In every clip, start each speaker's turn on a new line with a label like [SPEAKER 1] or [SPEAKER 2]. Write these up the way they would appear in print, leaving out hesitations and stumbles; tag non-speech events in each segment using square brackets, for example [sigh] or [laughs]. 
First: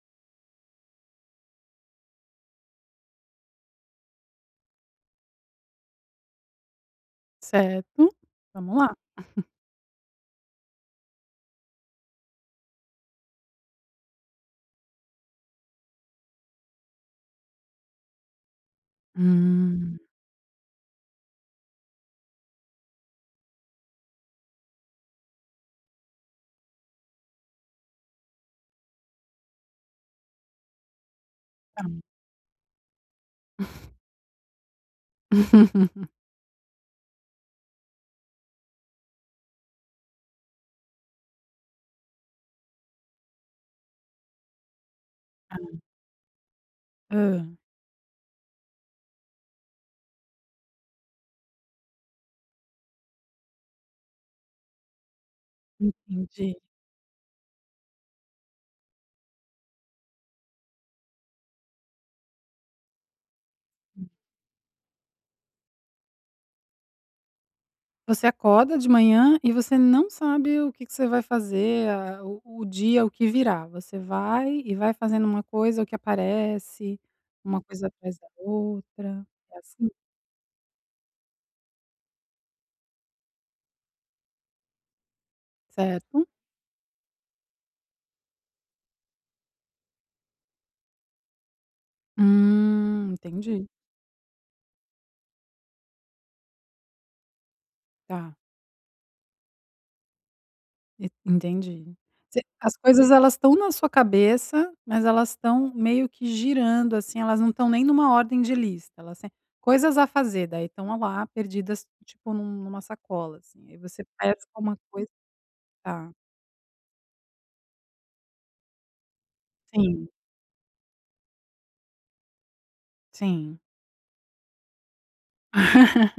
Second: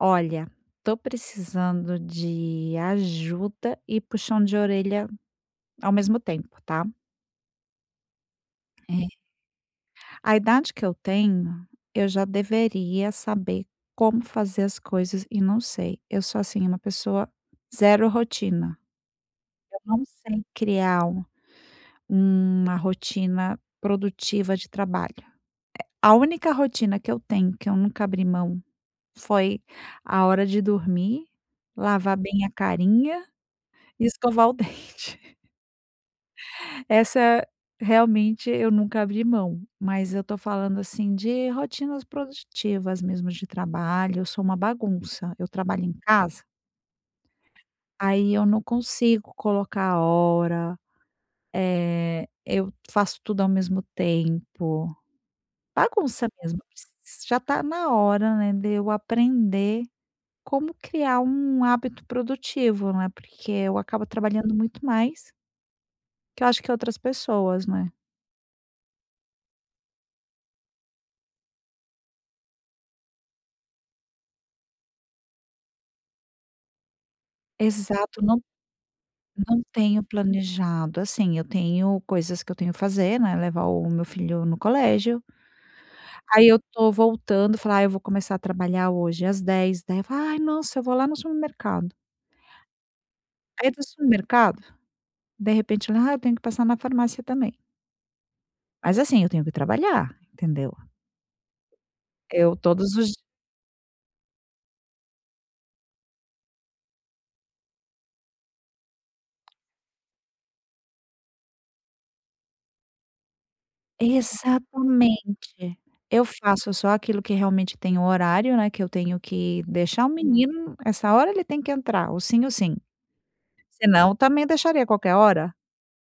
[SPEAKER 1] Olha, tô precisando de ajuda e puxão de orelha ao mesmo tempo, tá?
[SPEAKER 2] Certo, vamos lá.
[SPEAKER 1] É. A idade que eu tenho, eu já deveria saber como fazer as coisas e não sei. Eu sou assim, uma pessoa zero rotina. Eu
[SPEAKER 2] Hum.
[SPEAKER 1] não sei criar uma rotina produtiva de trabalho. A única rotina que eu tenho, que eu nunca abri mão, foi a hora de dormir,
[SPEAKER 2] Tá.
[SPEAKER 1] lavar bem a carinha e escovar o [laughs] dente.
[SPEAKER 2] [laughs]
[SPEAKER 1] Essa realmente eu nunca abri mão, mas eu tô falando, assim, de rotinas produtivas mesmo de trabalho, eu sou uma bagunça. Eu
[SPEAKER 2] Ah,
[SPEAKER 1] trabalho em casa,
[SPEAKER 2] hã,
[SPEAKER 1] aí eu não consigo colocar a hora, eu faço tudo ao mesmo tempo. Bagunça
[SPEAKER 2] entendi.
[SPEAKER 1] mesmo, preci já tá na hora, né, de eu aprender como criar um hábito produtivo, né, porque eu acabo trabalhando muito mais que eu acho que outras pessoas, né.
[SPEAKER 2] Você acorda de manhã e você não sabe o que que você vai fazer, a o dia, o que virá. Você vai e vai fazendo uma coisa, o que aparece, uma coisa atrás
[SPEAKER 1] Exato,
[SPEAKER 2] da outra. É
[SPEAKER 1] não
[SPEAKER 2] assim?
[SPEAKER 1] tenho planejado, assim, eu tenho coisas que eu tenho que fazer, né, levar o meu filho no colégio,
[SPEAKER 2] Certo.
[SPEAKER 1] aí eu tô voltando, falar: "Ah, eu vou começar a trabalhar hoje às 10h", daí eu falo: "Ai, nossa, eu vou lá no supermercado".
[SPEAKER 2] Entendi.
[SPEAKER 1] Aí do supermercado, de repente, ah, eu tenho que passar na farmácia também.
[SPEAKER 2] Tá.
[SPEAKER 1] Mas assim, eu tenho que trabalhar, entendeu?
[SPEAKER 2] E entendi. Você
[SPEAKER 1] Eu
[SPEAKER 2] As
[SPEAKER 1] todos
[SPEAKER 2] coisas,
[SPEAKER 1] os
[SPEAKER 2] elas estão na sua cabeça, mas elas estão meio que girando, assim, elas não estão nem numa ordem de lista, elas se coisas a fazer, daí estão lá perdidas, tipo, numa sacola, assim, aí você pesca uma coisa.
[SPEAKER 1] exatamente.
[SPEAKER 2] Tá.
[SPEAKER 1] Eu faço só aquilo que realmente tem o horário, né, que eu tenho que deixar
[SPEAKER 2] Sim,
[SPEAKER 1] o menino, essa hora ele tem que entrar, ou sim,
[SPEAKER 2] sim.
[SPEAKER 1] senão também deixaria qualquer hora.
[SPEAKER 2] [laughs]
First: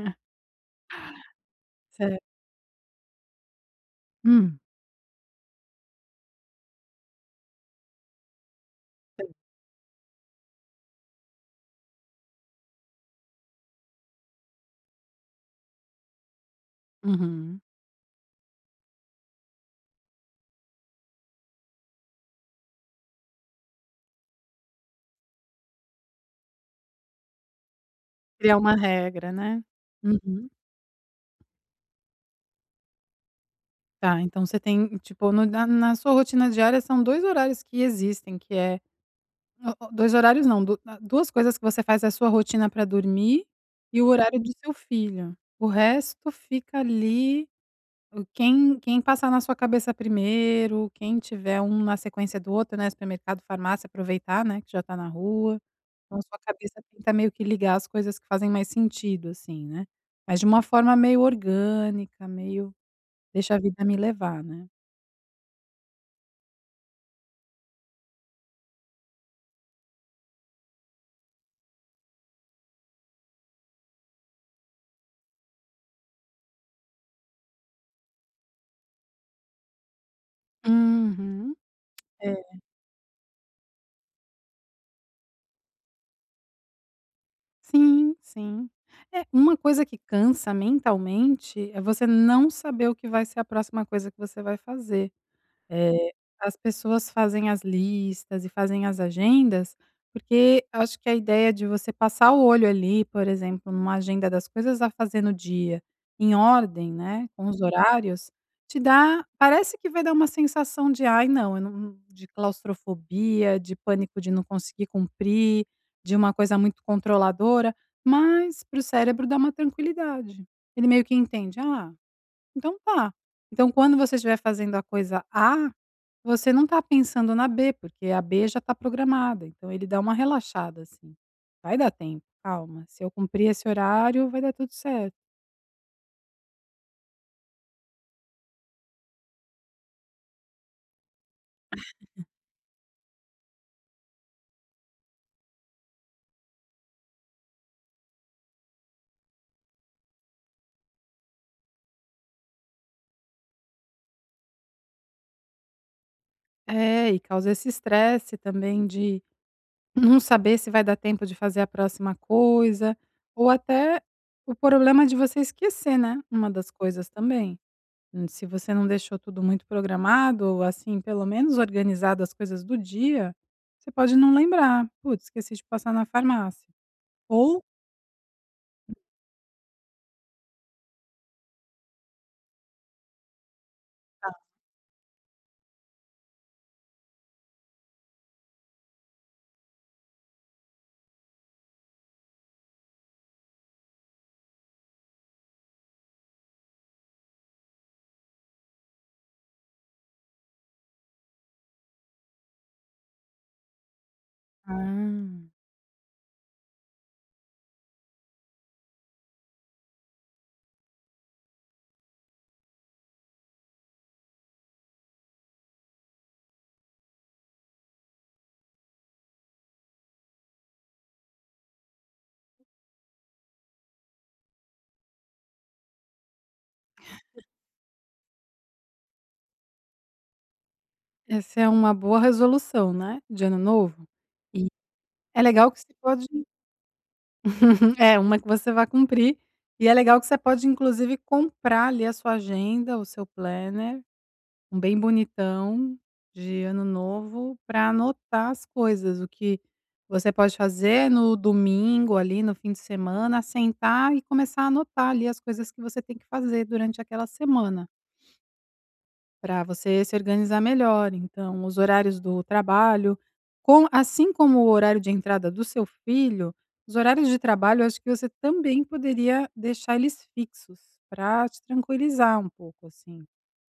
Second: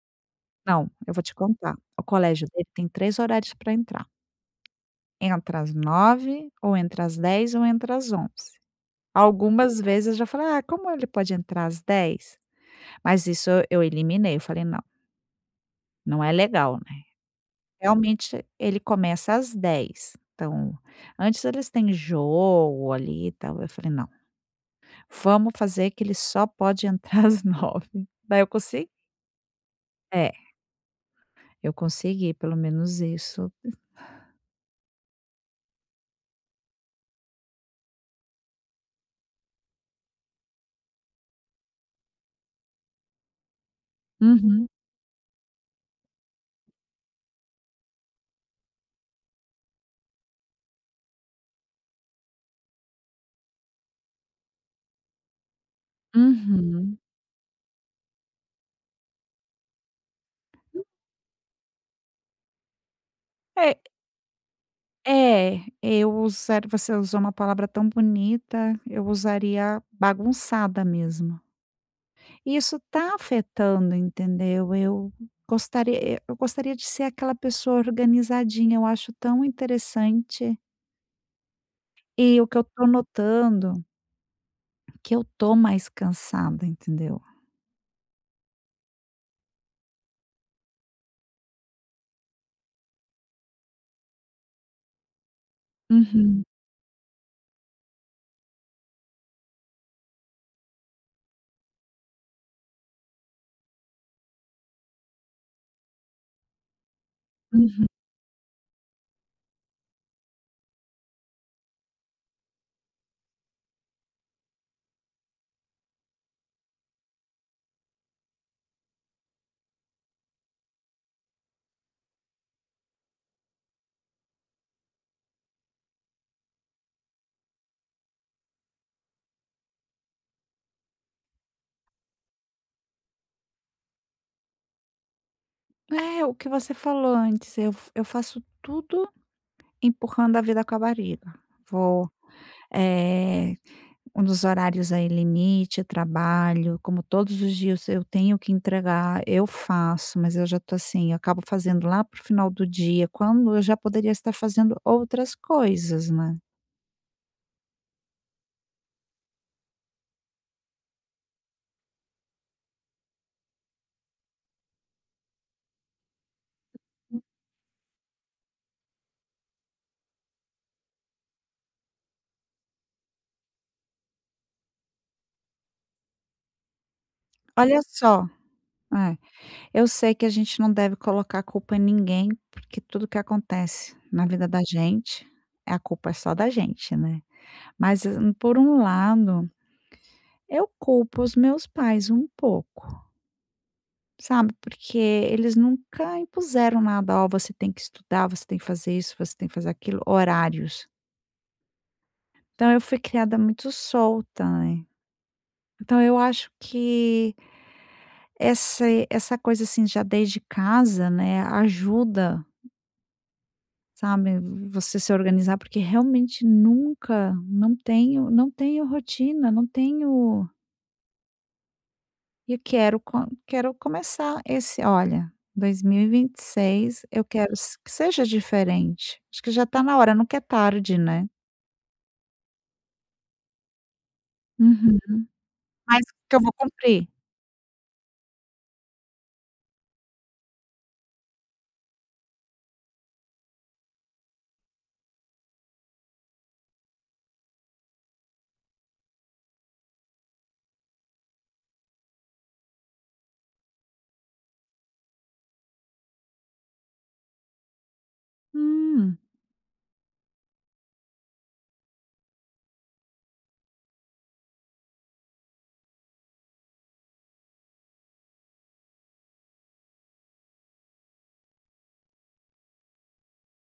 [SPEAKER 1] Não, eu vou te contar. O
[SPEAKER 2] Certo.
[SPEAKER 1] colégio dele tem 3 horários para entrar.
[SPEAKER 2] Hum.
[SPEAKER 1] Entra às nove ou entra às dez ou entra às onze. Algumas vezes eu já falei: "Ah, como ele pode entrar às dez?". Mas isso eu eliminei, eu falei: "Não, não é legal, né".
[SPEAKER 2] Uhum.
[SPEAKER 1] Realmente ele começa às dez, então antes eles têm jogo ali e tal, eu falei: "Não, vamos fazer que ele só pode [laughs] entrar às nove". Daí eu
[SPEAKER 2] Criar uma
[SPEAKER 1] consegui,
[SPEAKER 2] regra, né.
[SPEAKER 1] é,
[SPEAKER 2] Uhum.
[SPEAKER 1] eu consegui pelo menos isso.
[SPEAKER 2] Tá, então você tem, tipo, no na na sua rotina diária são 2 horários que existem, que é... O 2 horários, não, du a 2 coisas que você faz é a sua rotina pra dormir e o horário do
[SPEAKER 1] Uhum,
[SPEAKER 2] seu filho. O resto fica ali, o quem quem passar na sua cabeça primeiro, quem tiver um na sequência do outro, né, supermercado, farmácia, aproveitar, né, que já tá na rua. Então sua cabeça
[SPEAKER 1] uhum.
[SPEAKER 2] tenta meio que ligar as coisas que fazem mais sentido, assim, né. Mas de uma forma meio orgânica, meio deixa a
[SPEAKER 1] É,
[SPEAKER 2] vida me levar, né.
[SPEAKER 1] é, eu usar você usou uma palavra tão bonita, eu usaria bagunçada mesmo. E isso tá afetando, entendeu? Eu gostaria de ser aquela pessoa organizadinha, eu acho tão interessante,
[SPEAKER 2] Uhum. É.
[SPEAKER 1] e o que eu tô notando, que eu tô mais cansada, entendeu?
[SPEAKER 2] Sim, sim. É, uma coisa que cansa mentalmente é você não saber o que vai ser a próxima coisa que você vai fazer. Eh,
[SPEAKER 1] Uhum,
[SPEAKER 2] as pessoas fazem as listas e fazem as agendas, porque acho que a ideia de você passar o olho ali, por exemplo, numa agenda das coisas a fazer no dia, em ordem, né, com os
[SPEAKER 1] uhum.
[SPEAKER 2] horários, te dá, parece que vai dar uma sensação de: "Ai não, eu não", de claustrofobia, de pânico de não conseguir cumprir, de uma coisa muito controladora, mas para o cérebro dá uma tranquilidade. Ele meio que entende: "Ah, então tá. Então quando você estiver fazendo a coisa A, você não tá pensando na B, porque a B já tá programada, então ele dá uma relaxada, assim. Vai dar tempo, calma, se eu cumprir esse horário, vai dar tudo certo."
[SPEAKER 1] É, o que você falou antes, eu faço tudo empurrando a vida com a barriga. Vou, eh um dos horários aí limite, trabalho, como todos os dias eu tenho que entregar, eu faço, mas eu já tô assim, eu acabo fazendo lá pro final do dia, quando eu já poderia estar fazendo outras coisas, né.
[SPEAKER 2] É, e causa esse estresse também de [laughs] não saber se vai dar tempo de fazer a próxima coisa, ou até o problema de você esquecer, né, uma das coisas também. Se você não deixou tudo muito programado ou, assim, pelo menos organizado as coisas do dia, você pode não lembrar: "Putz, esqueci de passar na farmácia", ou...
[SPEAKER 1] Olha só, é, eu sei que a gente não deve colocar a culpa em ninguém, porque tudo que acontece na vida da gente, a culpa é só da gente, né. Mas, por um lado, eu culpo os meus pais um pouco. Sabe, porque eles nunca impuseram nada: "Ó, você tem que estudar, você tem que fazer isso, você tem que fazer aquilo", horários. Então eu fui criada muito solta, né.
[SPEAKER 2] Ah.
[SPEAKER 1] Então eu acho que essa essa coisa, assim, já desde casa, né, ajuda, sabe, você se organizar, porque realmente nunca, não tenho rotina, não tenho. E quero começar esse, olha, 2026 eu quero s que seja diferente. Acho que já está na hora, nunca é tarde, né.
[SPEAKER 2] Essa é uma boa resolução, né, de ano novo. E
[SPEAKER 1] Uhum.
[SPEAKER 2] é legal que você
[SPEAKER 1] Mas
[SPEAKER 2] pode...
[SPEAKER 1] que eu vou cumprir.
[SPEAKER 2] é, uma que você vai cumprir, e é legal que você pode inclusive comprar ali a sua agenda, o seu planner. Um bem bonitão, de ano novo, para anotar as coisas, o que você pode fazer no domingo ali, no fim de semana, sentar e começar a anotar ali as coisas que você tem que fazer durante aquela semana,
[SPEAKER 1] Hum.
[SPEAKER 2] para você se organizar melhor. Então, os horários do trabalho, com assim como o horário de entrada do seu filho, os horários de trabalho acho que você também poderia deixar eles fixos, para te tranquilizar um pouco, assim.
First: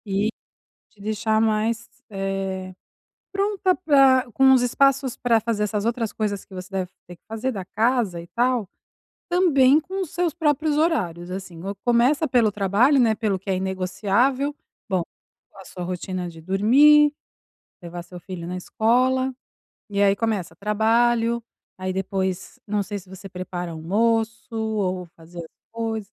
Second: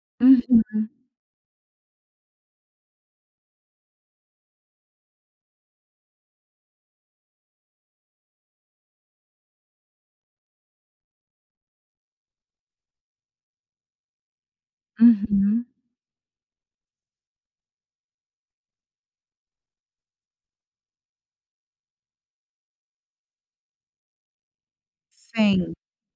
[SPEAKER 2] E
[SPEAKER 1] Uhum,
[SPEAKER 2] te deixar mais, pronta pra, com os espaços para fazer essas outras coisas que você deve ter que fazer da casa e tal, também com os seus próprios horários, assim, ou começa pelo trabalho, né, pelo que é inegociável. Bom, a
[SPEAKER 1] uhum.
[SPEAKER 2] sua rotina de dormir, levar seu filho na escola, e aí começa trabalho, aí depois não sei se você prepara almoço ou fazer as
[SPEAKER 1] Sim.
[SPEAKER 2] coisas.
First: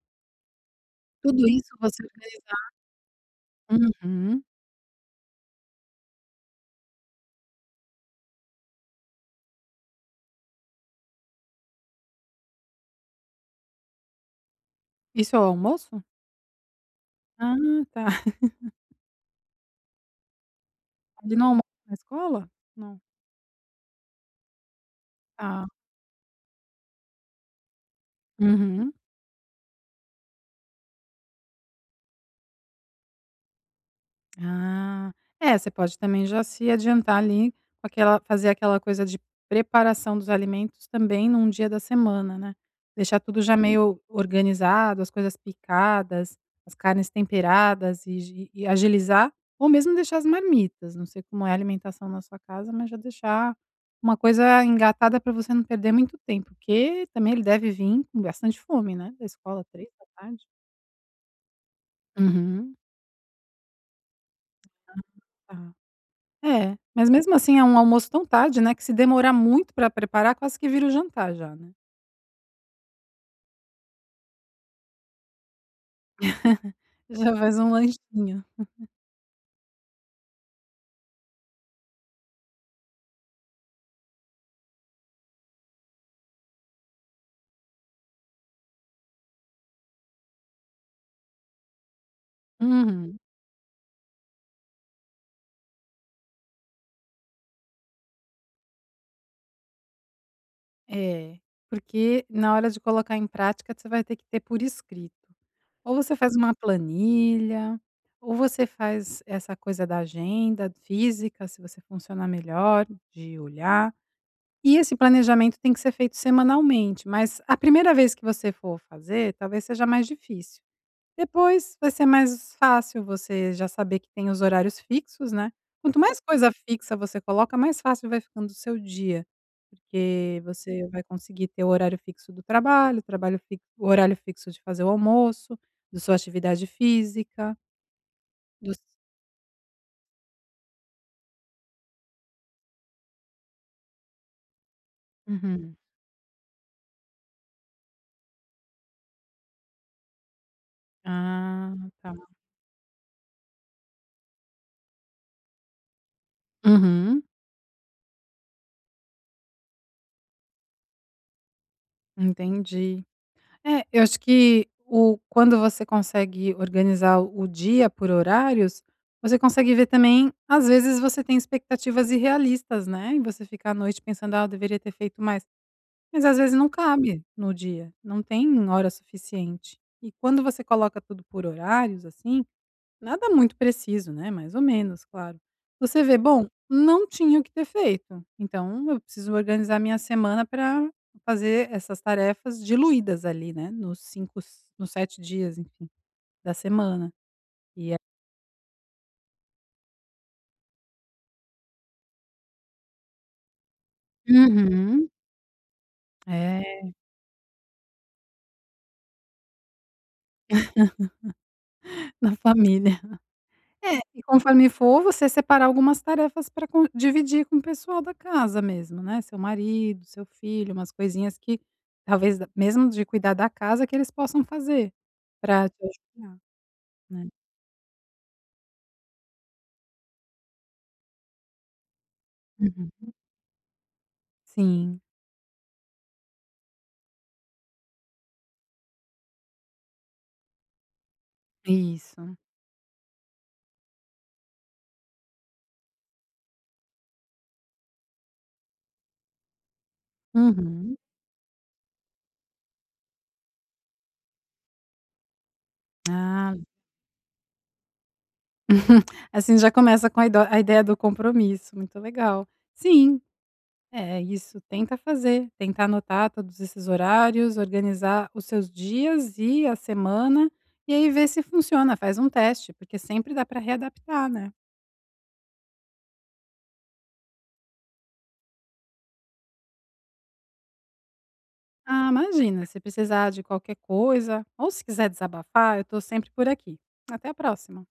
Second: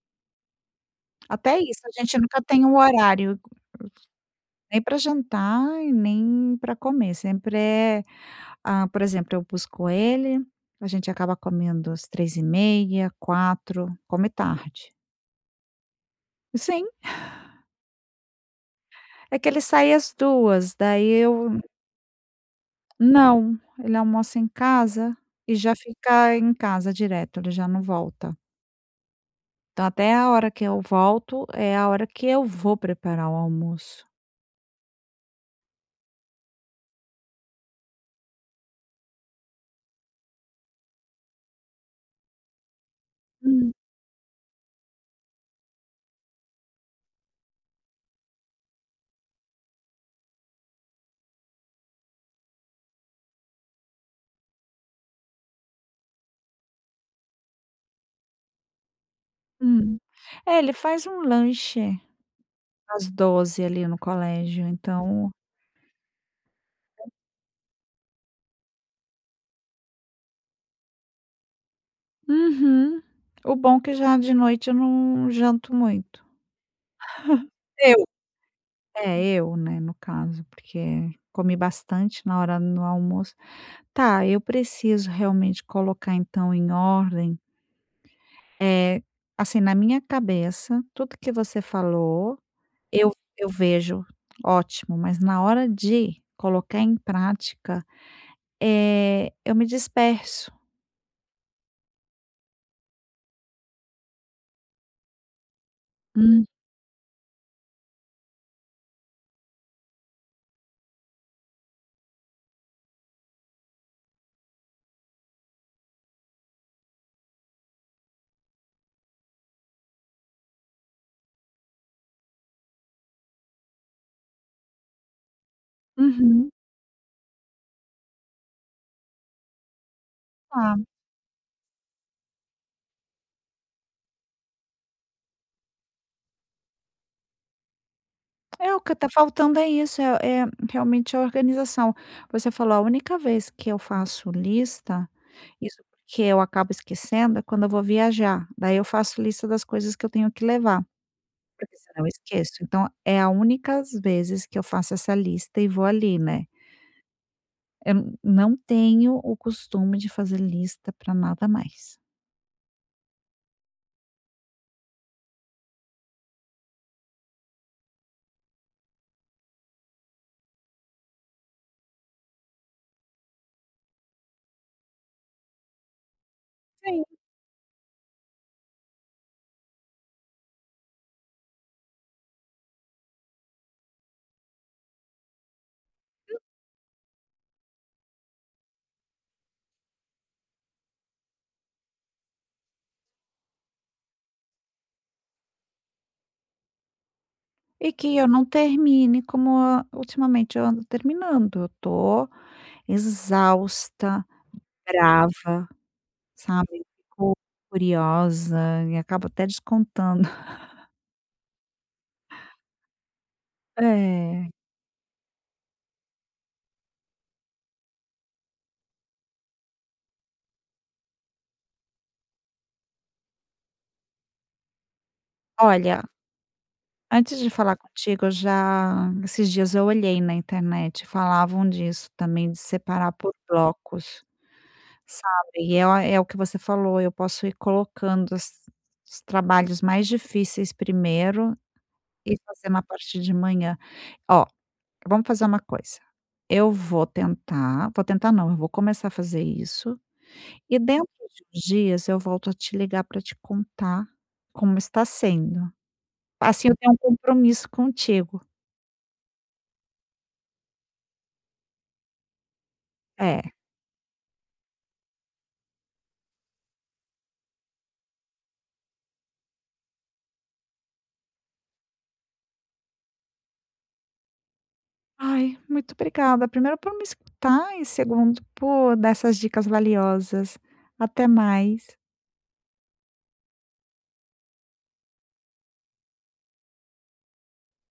[SPEAKER 2] Tudo
[SPEAKER 1] Até
[SPEAKER 2] isso
[SPEAKER 1] isso, a
[SPEAKER 2] você
[SPEAKER 1] gente nunca tem
[SPEAKER 2] organizar.
[SPEAKER 1] um horário,
[SPEAKER 2] Uhum.
[SPEAKER 1] nem para jantar e nem para comer, sempre é, ah, por exemplo, eu busco ele, a gente acaba comendo às três e meia, quatro, come tarde.
[SPEAKER 2] Isso é o almoço?
[SPEAKER 1] Sim.
[SPEAKER 2] Ah, tá.
[SPEAKER 1] É que ele sai às duas, daí
[SPEAKER 2] Ele não
[SPEAKER 1] eu
[SPEAKER 2] almoça na escola? Não.
[SPEAKER 1] não, ele almoça em casa e
[SPEAKER 2] Tá.
[SPEAKER 1] já fica em casa direto, ele já não volta.
[SPEAKER 2] Uhum.
[SPEAKER 1] Então até a hora que eu volto, é a hora que eu vou preparar o almoço.
[SPEAKER 2] Ah. É, você pode também já se adiantar ali com aquela, fazer aquela coisa de preparação dos alimentos também num dia da semana, né. Deixar tudo já
[SPEAKER 1] Hum.
[SPEAKER 2] meio organizado, as coisas picadas, as carnes temperadas e agilizar, ou mesmo deixar as marmitas, não sei como é a alimentação na sua casa, mas já deixar uma coisa engatada para você não perder muito tempo, porque também ele deve vir com bastante fome, né, da escola, 3
[SPEAKER 1] Hum.
[SPEAKER 2] da tarde.
[SPEAKER 1] É, ele faz um lanche
[SPEAKER 2] Uhum.
[SPEAKER 1] às doze ali no colégio, então
[SPEAKER 2] Tá. É, mas mesmo assim é um almoço tão tarde, né, que se demorar muito pra preparar quase que vira o jantar já, né.
[SPEAKER 1] uhum. O bom é que já de noite eu não janto muito.
[SPEAKER 2] [laughs] Já faz um
[SPEAKER 1] Eu.
[SPEAKER 2] lanchinho.
[SPEAKER 1] É, eu, né, no caso, porque comi bastante na hora do almoço. Tá, eu preciso realmente colocar então em ordem, eh, assim, na minha cabeça, tudo que você falou, eu
[SPEAKER 2] Uhum.
[SPEAKER 1] eu vejo, ótimo, mas na hora de colocar em prática, eu me disperso.
[SPEAKER 2] É, porque na hora de colocar em prática você vai ter que ter por escrito. Ou você faz
[SPEAKER 1] Hum,
[SPEAKER 2] uma planilha, ou você faz essa coisa da agenda física, se você funciona melhor de olhar. E esse planejamento tem que ser feito semanalmente, mas a primeira vez que você for fazer, talvez seja mais difícil. Depois vai ser mais fácil você já saber que tem os horários fixos, né. Quanto mais coisa
[SPEAKER 1] uhum.
[SPEAKER 2] fixa você coloca, mais fácil vai ficando o seu dia, porque
[SPEAKER 1] Tá.
[SPEAKER 2] você vai conseguir ter o horário fixo do trabalho, o trabalho fi o horário fixo de fazer o almoço, da sua atividade física,
[SPEAKER 1] É,
[SPEAKER 2] dos...
[SPEAKER 1] o que tá faltando é isso, é realmente a organização. Você falou, a única vez que eu faço lista,
[SPEAKER 2] Uhum.
[SPEAKER 1] isso porque eu acabo esquecendo, é quando eu vou viajar, daí eu faço lista das coisas que eu tenho que levar.
[SPEAKER 2] Ah,
[SPEAKER 1] Porque senão eu
[SPEAKER 2] tá.
[SPEAKER 1] esqueço. Então é a únicas vezes que eu faço essa lista e vou ali, né.
[SPEAKER 2] Uhum,
[SPEAKER 1] Não tenho o costume de fazer lista para nada mais.
[SPEAKER 2] entendi. É, eu acho que o quando você consegue organizar o dia por horários, você consegue ver, também às vezes você tem expectativas irrealistas, né, e você fica à noite pensando: "Ah, eu deveria ter feito mais", mas às vezes não
[SPEAKER 1] Sim.
[SPEAKER 2] cabe no dia, não tem hora suficiente. E quando você coloca tudo por horários, assim... Nada muito preciso, né, mais ou menos, claro. Você vê: "Bom, não tinha o que ter feito, então eu preciso organizar minha semana para fazer essas tarefas diluídas ali, né, nos 5, nos 7 dias, enfim, da semana". E
[SPEAKER 1] E
[SPEAKER 2] aí...
[SPEAKER 1] que eu não termine como a ultimamente eu ando terminando, eu tô exausta,
[SPEAKER 2] Uhum.
[SPEAKER 1] brava, sabe,
[SPEAKER 2] É,
[SPEAKER 1] fico furiosa e acabo até descontando. [laughs]
[SPEAKER 2] [laughs] na família. É, e
[SPEAKER 1] É.
[SPEAKER 2] conforme for, você separar algumas tarefas para dividir com o pessoal da casa mesmo, né, seu marido, seu filho, umas coisinhas que talvez mesmo de cuidar da casa que eles possam fazer para te
[SPEAKER 1] Olha,
[SPEAKER 2] ajudar. Né.
[SPEAKER 1] antes de falar contigo, eu já, esses dias, eu olhei na internet, falavam disso também, de
[SPEAKER 2] Uhum.
[SPEAKER 1] separar por blocos,
[SPEAKER 2] Sim,
[SPEAKER 1] sabe. E é o é o que você falou, eu posso ir colocando os trabalhos mais difíceis primeiro
[SPEAKER 2] isso.
[SPEAKER 1] e fazendo a parte de manhã. Ó, vamos fazer uma coisa, eu vou tentar não, eu vou começar a fazer isso, e
[SPEAKER 2] Uhum.
[SPEAKER 1] dentro de uns dias eu volto a te ligar para te contar como está sendo.
[SPEAKER 2] Ah,
[SPEAKER 1] Assim eu tenho um compromisso contigo.
[SPEAKER 2] assim já começa com a ideia do compromisso, muito legal. Sim,
[SPEAKER 1] É.
[SPEAKER 2] é isso, tenta fazer, tenta anotar todos esses horários, organizar os seus dias e a semana, e aí ver se funciona, faz um teste, porque sempre dá para readaptar, né.
[SPEAKER 1] Ai, muito obrigada. Primeiro por me escutar e segundo por dar essas dicas valiosas. Até mais.
[SPEAKER 2] Ah, imagina, se precisar de qualquer coisa ou se quiser desabafar, eu tô sempre por aqui. Até a próxima.